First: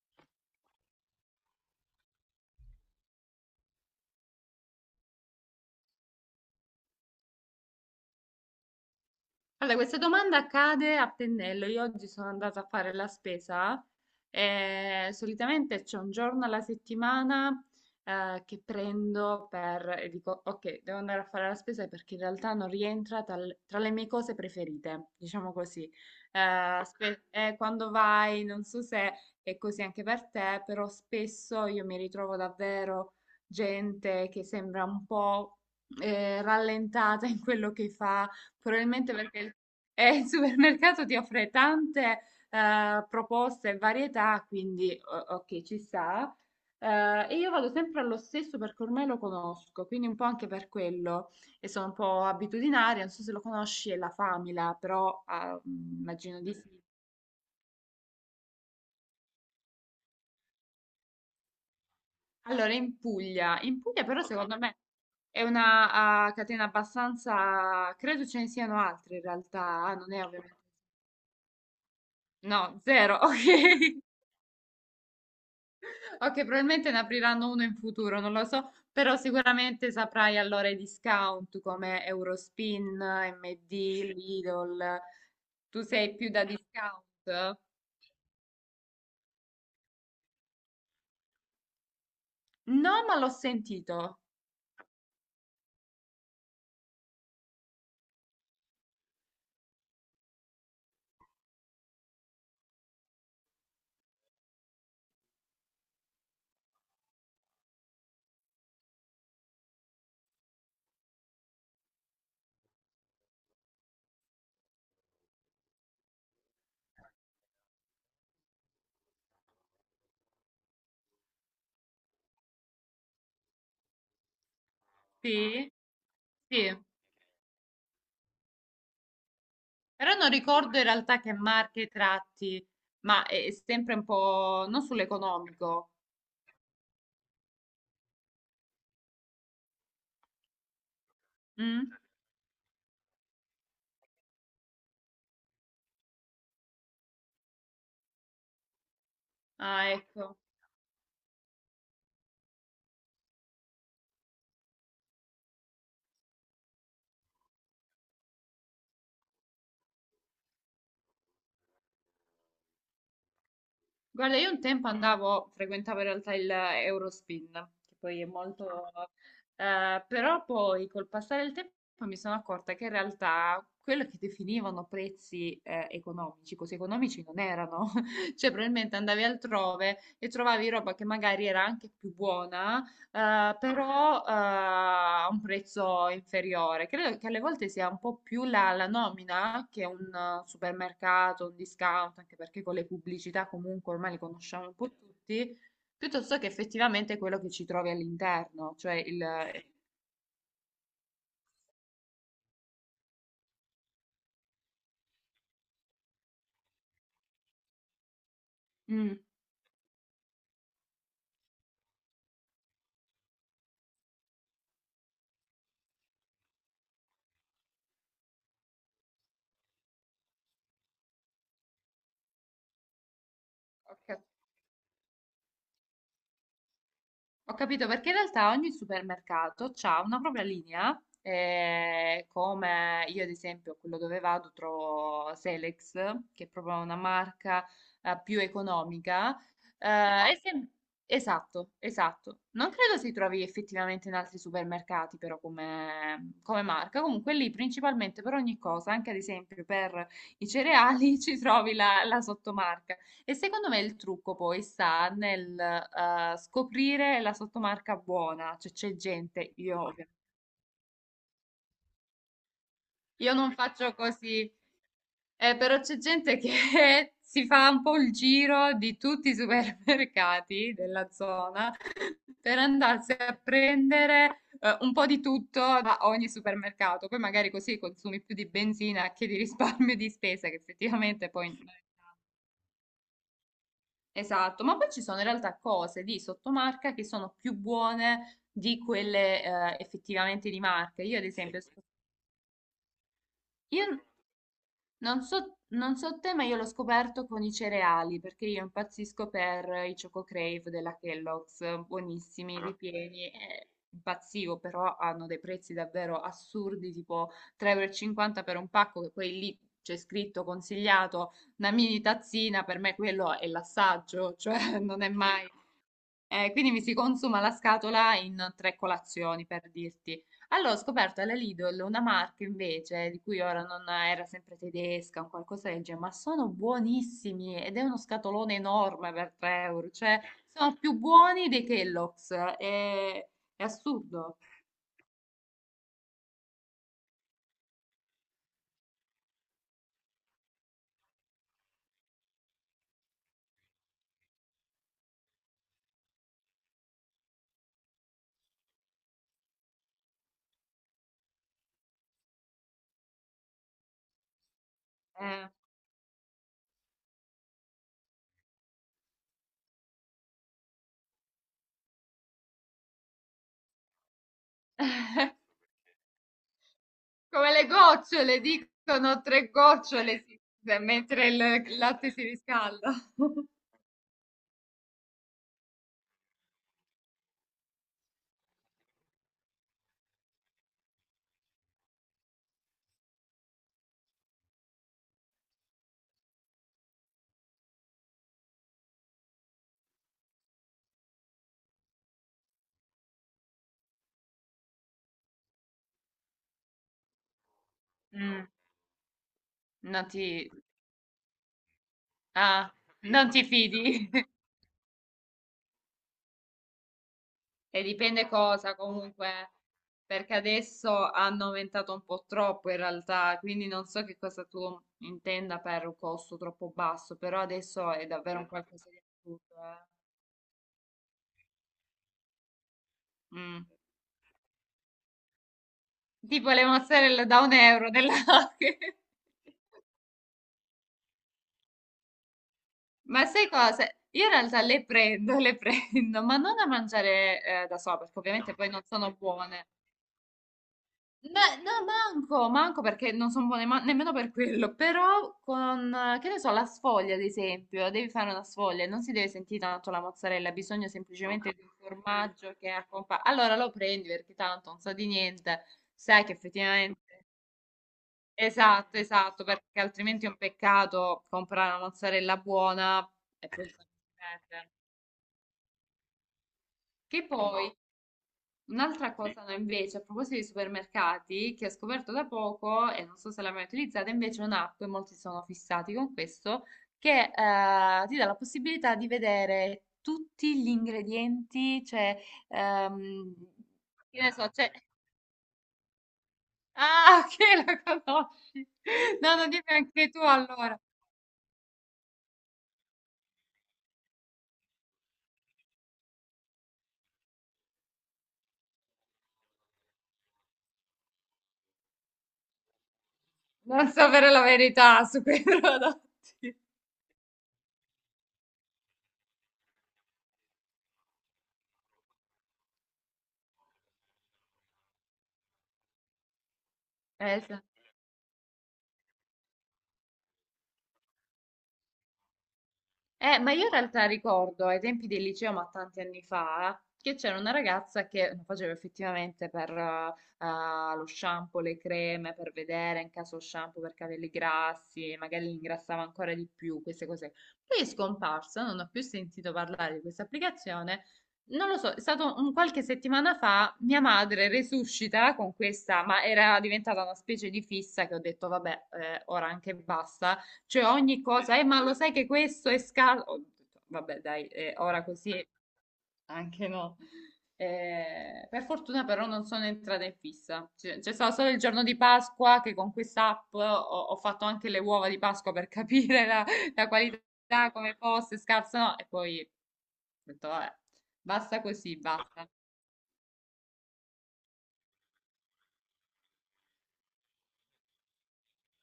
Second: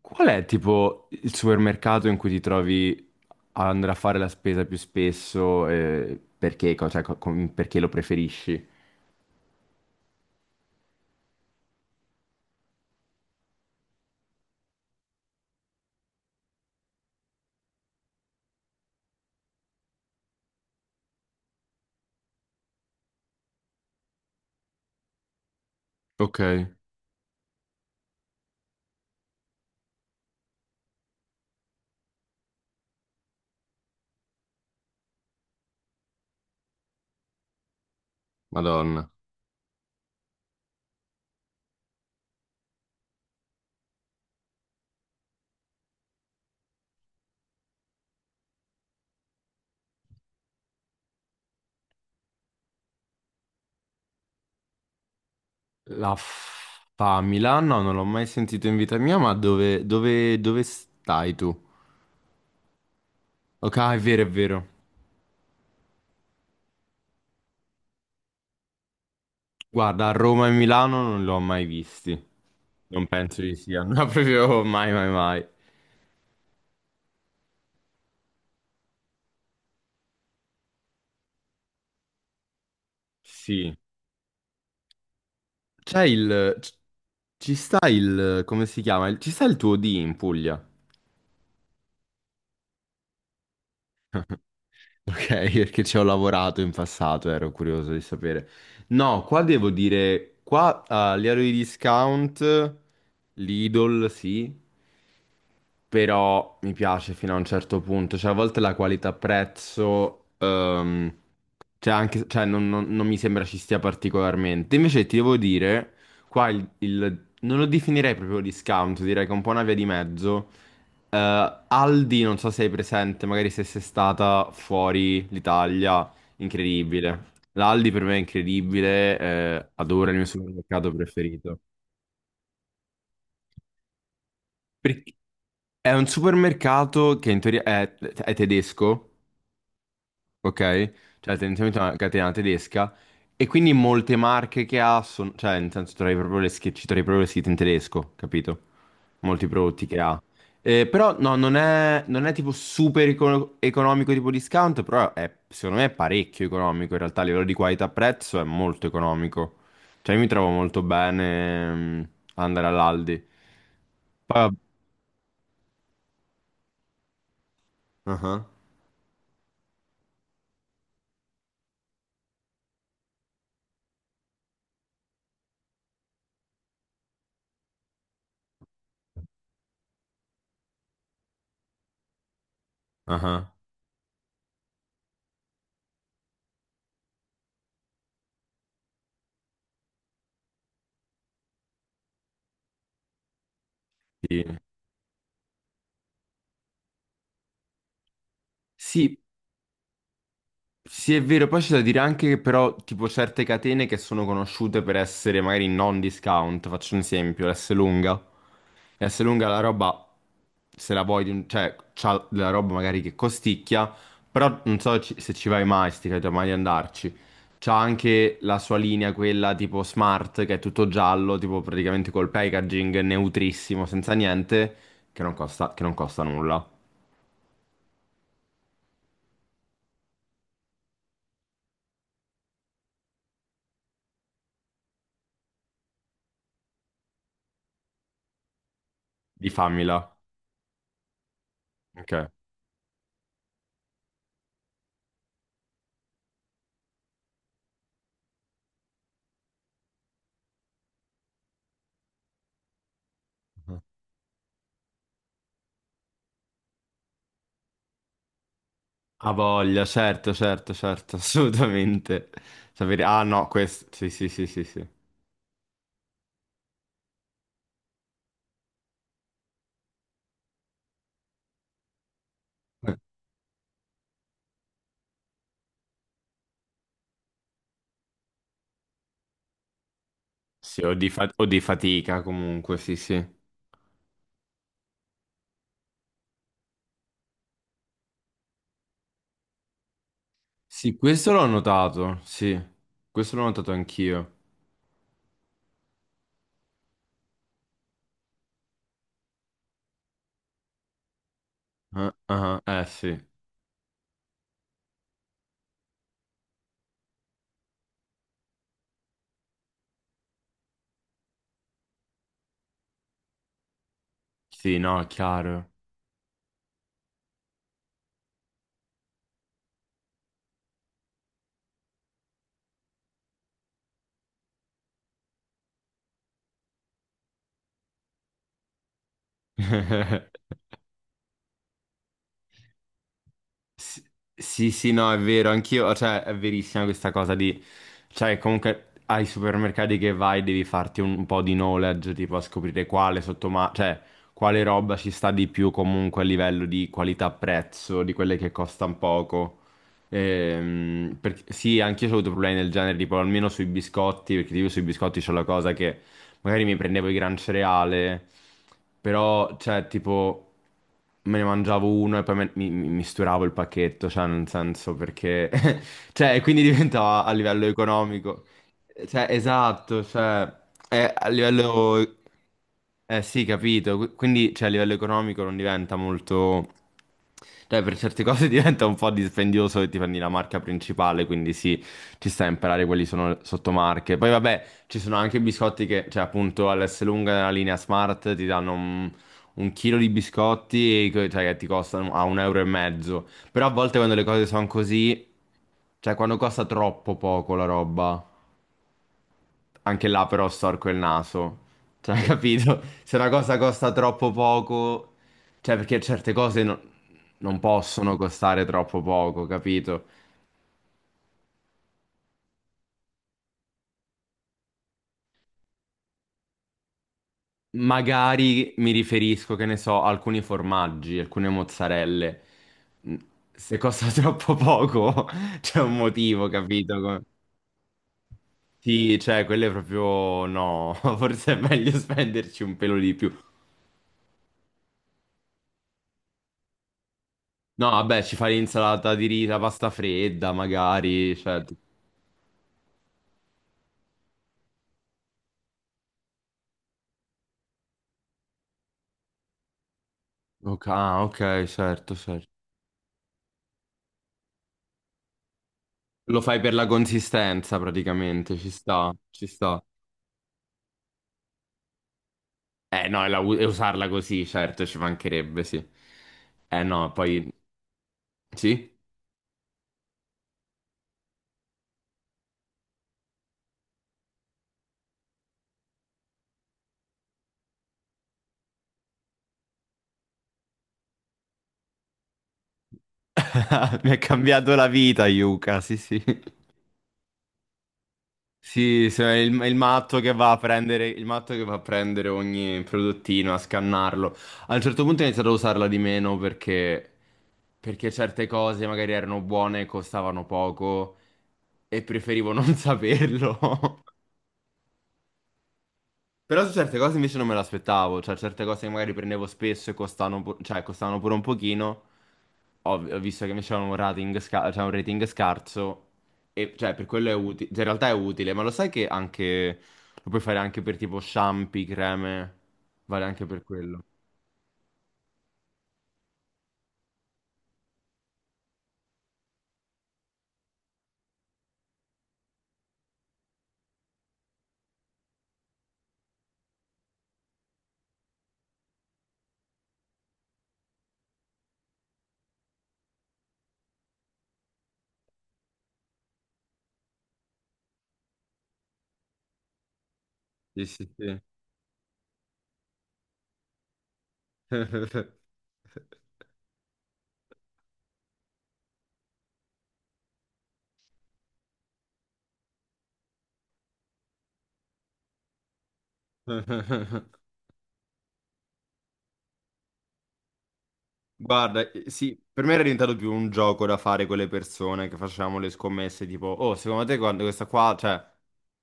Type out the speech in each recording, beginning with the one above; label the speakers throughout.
Speaker 1: Qual è tipo il supermercato in cui ti trovi ad andare a fare la spesa più spesso e perché, perché lo preferisci?
Speaker 2: Allora, questa domanda cade a pennello. Io oggi sono andata a fare la spesa e solitamente c'è un giorno alla settimana che prendo per e dico, ok, devo andare a fare la spesa perché in realtà non rientra tra le mie cose preferite, diciamo così.
Speaker 1: Ok,
Speaker 2: Quando vai, non so se è così anche per te, però spesso io mi ritrovo davvero gente che sembra un po' rallentata in quello che fa.
Speaker 1: Madonna.
Speaker 2: Probabilmente perché il supermercato ti offre tante proposte e varietà, quindi ok, ci sta. E io vado sempre allo stesso perché ormai lo conosco, quindi un po' anche per quello e sono un po' abitudinaria, non so se lo conosci, è la Famila, però
Speaker 1: La
Speaker 2: immagino di sì.
Speaker 1: Famila? No, non l'ho mai sentito in vita mia, ma dove stai tu?
Speaker 2: Allora,
Speaker 1: Ok,
Speaker 2: in
Speaker 1: ah,
Speaker 2: Puglia però
Speaker 1: è
Speaker 2: secondo
Speaker 1: vero.
Speaker 2: me è una catena abbastanza, credo ce ne siano altre in realtà,
Speaker 1: Guarda, a
Speaker 2: non è
Speaker 1: Roma e
Speaker 2: ovviamente,
Speaker 1: Milano non l'ho mai visti.
Speaker 2: no,
Speaker 1: Non
Speaker 2: zero,
Speaker 1: penso di siano
Speaker 2: ok.
Speaker 1: no, proprio mai, mai, mai.
Speaker 2: Ok, probabilmente ne apriranno uno in futuro, non lo so, però sicuramente saprai allora i discount come Eurospin,
Speaker 1: Sì.
Speaker 2: MD, Lidl. Tu
Speaker 1: C'è
Speaker 2: sei più da
Speaker 1: il... c- Ci
Speaker 2: discount?
Speaker 1: sta il... come si chiama? Ci sta il tuo D in Puglia?
Speaker 2: No, ma l'ho sentito.
Speaker 1: Ok, perché ci ho lavorato in passato, ero curioso di sapere. No, qua devo dire, qua a livello di discount, Lidl sì, però mi piace fino a un certo punto, cioè a volte la qualità prezzo cioè, anche, cioè, non mi sembra ci stia particolarmente. Invece ti devo dire, qua non lo definirei proprio discount, direi che è un po' una via di mezzo. Aldi, non so se hai presente, magari se sei stata fuori
Speaker 2: Sì,
Speaker 1: l'Italia,
Speaker 2: sì.
Speaker 1: incredibile. L'Aldi per me è incredibile, adoro
Speaker 2: Però
Speaker 1: il mio
Speaker 2: non ricordo in
Speaker 1: supermercato
Speaker 2: realtà che
Speaker 1: preferito.
Speaker 2: marche tratti, ma è sempre un po' non
Speaker 1: Perché
Speaker 2: sull'economico.
Speaker 1: è un supermercato che in teoria è tedesco. Ok? Cioè tendenzialmente è
Speaker 2: Mm?
Speaker 1: una catena tedesca e quindi molte marche che ha sono, cioè nel senso trovi proprio le schi- ci trovi proprio le scritte in tedesco, capito? Molti prodotti
Speaker 2: Ah,
Speaker 1: che ha.
Speaker 2: ecco.
Speaker 1: Però no, non è tipo economico tipo discount, però è, secondo me è parecchio economico in realtà, a livello di qualità-prezzo è molto economico. Cioè io mi trovo molto bene ad andare all'Aldi.
Speaker 2: Guarda,
Speaker 1: Poi...
Speaker 2: io un tempo andavo, frequentavo in realtà il Eurospin, che
Speaker 1: ah
Speaker 2: poi è
Speaker 1: ah,
Speaker 2: molto. Però poi col passare del tempo mi sono accorta che in realtà quello che definivano prezzi economici, così economici non erano. Cioè, probabilmente andavi altrove e trovavi roba che magari era anche più buona,
Speaker 1: ah ah,
Speaker 2: però a un prezzo inferiore. Credo che alle volte sia un po' più la nomina che un supermercato, un discount, anche perché con le pubblicità comunque ormai le
Speaker 1: sì.
Speaker 2: conosciamo un po' tutti, piuttosto che effettivamente quello che ci trovi all'interno, cioè
Speaker 1: Sì,
Speaker 2: il.
Speaker 1: sì, è vero, poi c'è da dire anche che però tipo certe catene che sono conosciute per essere magari non discount, faccio un esempio, l'Esselunga.
Speaker 2: Mm,
Speaker 1: L'Esselunga la roba, se la vuoi, cioè c'ha della roba magari che costicchia, però non so se ci vai mai, sti cavoli, mai di andarci. C'ha anche la sua linea, quella tipo smart, che è tutto giallo, tipo praticamente col packaging neutrissimo, senza
Speaker 2: ok.
Speaker 1: niente, che non costa nulla.
Speaker 2: Ho capito perché in realtà ogni supermercato ha una propria linea, come io ad esempio quello dove vado trovo Selex, che è proprio una marca più economica.
Speaker 1: Di famila.
Speaker 2: eh, e sem- esatto,
Speaker 1: Ok.
Speaker 2: esatto. Non credo si trovi effettivamente in altri supermercati però come marca. Comunque lì principalmente per ogni cosa, anche ad esempio per i cereali, ci trovi la sottomarca. E secondo me il trucco poi sta nel scoprire la sottomarca buona, cioè c'è
Speaker 1: Ha
Speaker 2: gente, io,
Speaker 1: voglia,
Speaker 2: ovvia-
Speaker 1: certo, certo, certo, assolutamente. Sapere... Ah
Speaker 2: io
Speaker 1: no,
Speaker 2: non
Speaker 1: questo...
Speaker 2: faccio
Speaker 1: Sì, sì, sì,
Speaker 2: così,
Speaker 1: sì, sì.
Speaker 2: però c'è gente che si fa un po' il giro di tutti i supermercati della zona per
Speaker 1: Eh,
Speaker 2: andarsi a prendere un po' di tutto da ogni supermercato, poi magari così consumi più di benzina che di risparmio di spesa, che
Speaker 1: sì,
Speaker 2: effettivamente
Speaker 1: o
Speaker 2: poi.
Speaker 1: di fatica comunque, sì, sì.
Speaker 2: Esatto, ma poi ci sono in realtà cose di sottomarca che sono più buone di quelle effettivamente di
Speaker 1: Sì,
Speaker 2: marca. Io, ad, sì,
Speaker 1: questo l'ho
Speaker 2: esempio,
Speaker 1: notato, sì. Questo l'ho notato
Speaker 2: io
Speaker 1: anch'io.
Speaker 2: non so te, ma io l'ho scoperto con i cereali, perché io impazzisco per i Choco Crave della Kellogg's,
Speaker 1: Ah,
Speaker 2: buonissimi,
Speaker 1: ah,
Speaker 2: ah,
Speaker 1: sì.
Speaker 2: ripieni, impazzivo, però hanno dei prezzi davvero assurdi, tipo 3,50 euro e cinquanta per un pacco, che poi lì c'è scritto consigliato una mini tazzina, per me quello è l'assaggio,
Speaker 1: Sì,
Speaker 2: cioè
Speaker 1: no,
Speaker 2: non
Speaker 1: è
Speaker 2: è, sì, mai
Speaker 1: chiaro.
Speaker 2: quindi mi si consuma la scatola in tre colazioni, per dirti. Allora, ho scoperto alla Lidl una marca invece, di cui ora non era sempre tedesca, un qualcosa del genere, ma sono buonissimi ed è uno scatolone enorme per 3 euro, cioè sono più buoni dei Kellogg's, è
Speaker 1: Sì,
Speaker 2: assurdo.
Speaker 1: sì, sì, no, è vero, anch'io, cioè, è verissima questa cosa di, cioè, comunque ai supermercati che vai devi farti un po' di knowledge, tipo a scoprire cioè, quale roba ci sta di più comunque a livello di qualità-prezzo, di quelle che costano poco. Sì, anch'io ho avuto problemi del genere, tipo almeno sui biscotti, perché tipo sui biscotti c'è la
Speaker 2: eh.
Speaker 1: cosa che magari mi prendevo il gran cereale, però, cioè, tipo, me ne mangiavo uno e poi mi misturavo il pacchetto, cioè, nel senso perché... cioè, e quindi diventava a
Speaker 2: Come
Speaker 1: livello
Speaker 2: le gocciole,
Speaker 1: economico.
Speaker 2: dicono
Speaker 1: Cioè,
Speaker 2: tre
Speaker 1: esatto,
Speaker 2: gocciole,
Speaker 1: cioè, è
Speaker 2: mentre
Speaker 1: a
Speaker 2: il latte
Speaker 1: livello...
Speaker 2: si riscalda.
Speaker 1: Eh sì, capito. Quindi, cioè, a livello economico non diventa molto... Cioè, per certe cose diventa un po' dispendioso che ti prendi la marca principale, quindi sì, ci sta a imparare quali sono le sottomarche. Poi vabbè, ci sono anche biscotti che, cioè appunto all'Esselunga nella linea Smart ti danno un chilo di biscotti e, cioè, che ti costano a un euro e mezzo. Però a volte quando le cose sono così, cioè quando costa troppo poco la roba,
Speaker 2: Mm, no,
Speaker 1: anche là però
Speaker 2: ti,
Speaker 1: storco il naso. Cioè,
Speaker 2: ah,
Speaker 1: capito? Se una
Speaker 2: non ti
Speaker 1: cosa costa
Speaker 2: fidi?
Speaker 1: troppo poco, cioè perché certe cose non
Speaker 2: E
Speaker 1: possono
Speaker 2: dipende
Speaker 1: costare
Speaker 2: cosa
Speaker 1: troppo poco,
Speaker 2: comunque,
Speaker 1: capito?
Speaker 2: perché adesso hanno aumentato un po' troppo in realtà, quindi non so che cosa tu intenda per un costo troppo basso, però adesso è davvero un
Speaker 1: Magari
Speaker 2: qualcosa
Speaker 1: mi
Speaker 2: di assurdo,
Speaker 1: riferisco, che ne so, a alcuni formaggi, alcune mozzarelle. Mm,
Speaker 2: eh. Mm.
Speaker 1: se costa troppo poco, c'è un motivo,
Speaker 2: Tipo le
Speaker 1: capito? Co-
Speaker 2: mozzarella da 1 € della.
Speaker 1: sì, cioè, quelle proprio no. Forse è meglio spenderci un pelo di
Speaker 2: Ma
Speaker 1: più.
Speaker 2: sai cosa? Io in realtà le prendo, ma non a mangiare da
Speaker 1: No,
Speaker 2: sola, perché
Speaker 1: vabbè, ci fai
Speaker 2: ovviamente poi non sono
Speaker 1: l'insalata di riso, la
Speaker 2: buone.
Speaker 1: pasta fredda, magari.
Speaker 2: Beh,
Speaker 1: Cioè...
Speaker 2: no, manco perché non sono buone nemmeno per quello, però con, che ne so, la sfoglia ad esempio, devi fare una sfoglia, non si deve sentire tanto la mozzarella,
Speaker 1: Ok,
Speaker 2: bisogna
Speaker 1: ah,
Speaker 2: semplicemente di
Speaker 1: ok,
Speaker 2: un
Speaker 1: certo, certo.
Speaker 2: formaggio che accompagna. Allora lo prendi perché tanto non sa di niente, sai che
Speaker 1: Lo fai per la
Speaker 2: effettivamente.
Speaker 1: consistenza, praticamente, ci
Speaker 2: Esatto,
Speaker 1: sta,
Speaker 2: esatto,
Speaker 1: ci
Speaker 2: perché
Speaker 1: sta.
Speaker 2: altrimenti è un peccato comprare una mozzarella buona
Speaker 1: Eh no, e la
Speaker 2: e
Speaker 1: e
Speaker 2: poi farsi
Speaker 1: usarla così,
Speaker 2: perdere.
Speaker 1: certo, ci mancherebbe, sì. Eh no,
Speaker 2: Che
Speaker 1: poi
Speaker 2: poi.
Speaker 1: sì?
Speaker 2: Un'altra, sì, cosa no, invece, a proposito di supermercati, che ho scoperto da poco e non so se l'hai mai utilizzata, invece è un'app, e molti sono fissati con questo, che ti dà la possibilità di vedere tutti gli ingredienti, cioè, ehm,
Speaker 1: Mi ha
Speaker 2: che ne so, c'è.
Speaker 1: cambiato la vita, Yuka, sì, sì.
Speaker 2: Ah, che la conosci!
Speaker 1: Sì,
Speaker 2: No,
Speaker 1: è
Speaker 2: non dimmi
Speaker 1: è il
Speaker 2: anche tu
Speaker 1: matto che va a
Speaker 2: allora.
Speaker 1: prendere, il matto che va a prendere ogni prodottino, a scannarlo. A un certo punto ho iniziato a usarla di meno perché certe cose magari erano buone, costavano poco e preferivo non saperlo.
Speaker 2: Non sapere la verità su quei prodotti.
Speaker 1: Però su certe cose invece non me l'aspettavo, cioè certe cose che magari prendevo spesso e costavano, cioè, costavano pure un pochino, ho visto che invece avevano un rating, cioè, un rating scarso, e cioè per quello è
Speaker 2: Sì.
Speaker 1: utile, in realtà è utile, ma lo sai che anche, lo puoi fare anche per tipo shampoo, creme, vale
Speaker 2: Eh,
Speaker 1: anche
Speaker 2: ma
Speaker 1: per
Speaker 2: io in
Speaker 1: quello.
Speaker 2: realtà ricordo ai tempi del liceo, ma tanti anni fa, che c'era una ragazza che lo faceva effettivamente per lo shampoo, le creme, per vedere in caso shampoo per capelli grassi, magari li ingrassava ancora di più, queste cose. Poi è scomparsa, non ho più sentito parlare di questa applicazione. Non lo so, è stato un qualche settimana fa, mia madre resuscita con questa, ma era diventata una specie di fissa che ho detto, vabbè, ora anche basta.
Speaker 1: Sì,
Speaker 2: Cioè
Speaker 1: sì,
Speaker 2: ogni
Speaker 1: sì.
Speaker 2: cosa, ma lo sai che questo è scarso? Ho detto, vabbè, dai, ora così anche no. Per fortuna però non sono entrata in fissa. C'è stato solo il giorno di Pasqua che con quest'app ho fatto anche le uova di Pasqua per capire la qualità, come fosse, scarsa o no. E poi ho detto, vabbè, basta
Speaker 1: Guarda,
Speaker 2: così,
Speaker 1: sì,
Speaker 2: basta.
Speaker 1: per me era diventato più un gioco da fare con le persone che facevamo le scommesse, tipo, oh, secondo te quando questa qua, cioè,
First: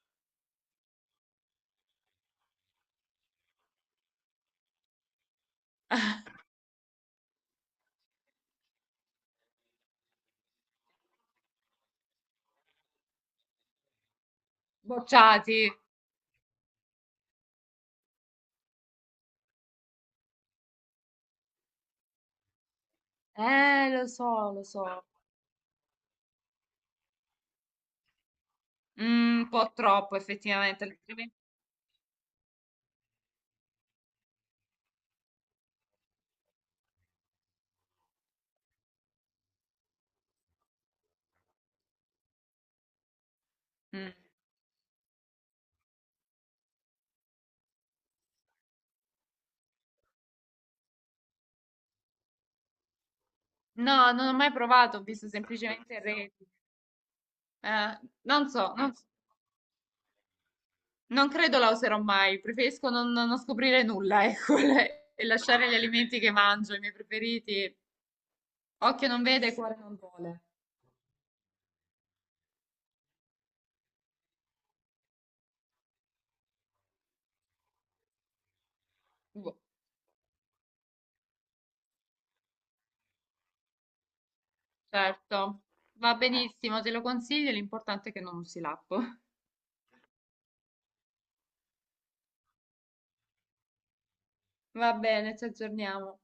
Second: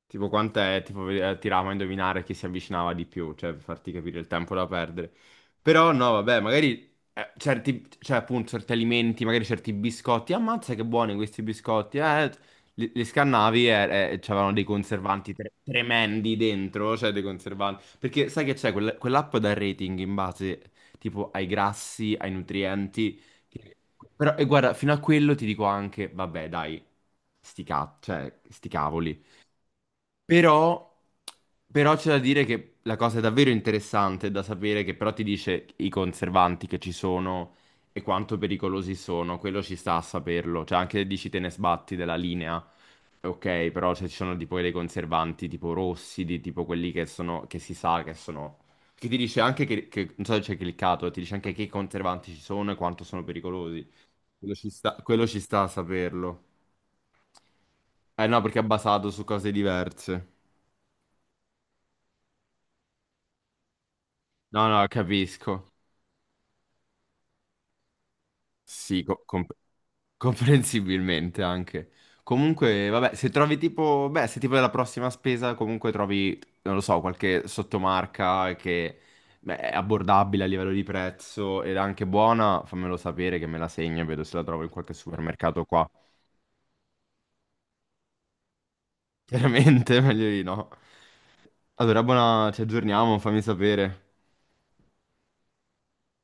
Speaker 1: tipo quant'è, tipo tiravamo a indovinare chi si avvicinava di più, cioè, per farti capire il tempo da perdere. Però no, vabbè, magari certi, cioè, appunto, certi alimenti, magari certi biscotti, ammazza che buoni questi biscotti, li scannavi e c'avevano dei conservanti
Speaker 2: Bocciati.
Speaker 1: tremendi dentro, cioè dei conservanti. Perché sai che c'è quell'app da rating in base tipo ai grassi, ai nutrienti.
Speaker 2: Lo
Speaker 1: Però, e
Speaker 2: so, lo
Speaker 1: guarda, fino a
Speaker 2: so.
Speaker 1: quello ti dico anche, vabbè, dai, sti, cioè, sti cavoli.
Speaker 2: Mm, un po' troppo effettivamente.
Speaker 1: Però, però c'è da dire che la cosa è davvero interessante da sapere che però ti dice i conservanti che ci sono e quanto pericolosi sono, quello ci sta a saperlo. Cioè anche se dici te ne sbatti della linea, ok, però cioè,
Speaker 2: Mm.
Speaker 1: ci sono tipo dei conservanti tipo rossi, di tipo quelli che sono, che si sa che sono... Che ti dice anche non so se c'è cliccato, ti dice anche che conservanti ci sono e quanto sono pericolosi.
Speaker 2: No, non ho mai provato, ho
Speaker 1: Quello
Speaker 2: visto
Speaker 1: ci sta a
Speaker 2: semplicemente
Speaker 1: saperlo.
Speaker 2: reti.
Speaker 1: Eh no,
Speaker 2: Non
Speaker 1: perché è
Speaker 2: so,
Speaker 1: basato su cose diverse.
Speaker 2: non credo la userò mai, preferisco non scoprire nulla, ecco,
Speaker 1: No, no,
Speaker 2: e lasciare
Speaker 1: capisco.
Speaker 2: gli alimenti che mangio, i miei preferiti.
Speaker 1: Sì,
Speaker 2: Occhio non vede, cuore non vuole.
Speaker 1: comprensibilmente anche. Comunque, vabbè, se trovi tipo, beh, se tipo della prossima spesa, comunque trovi, non lo so, qualche sottomarca che beh,
Speaker 2: Boh,
Speaker 1: è abbordabile a livello di prezzo ed è anche buona, fammelo sapere che me la segno e vedo se la trovo in qualche
Speaker 2: certo,
Speaker 1: supermercato qua.
Speaker 2: va benissimo, te lo consiglio, l'importante è che non usi l'app.
Speaker 1: Chiaramente, meglio di no. Allora, buona, ci aggiorniamo, fammi sapere.
Speaker 2: Va bene, ci aggiorniamo.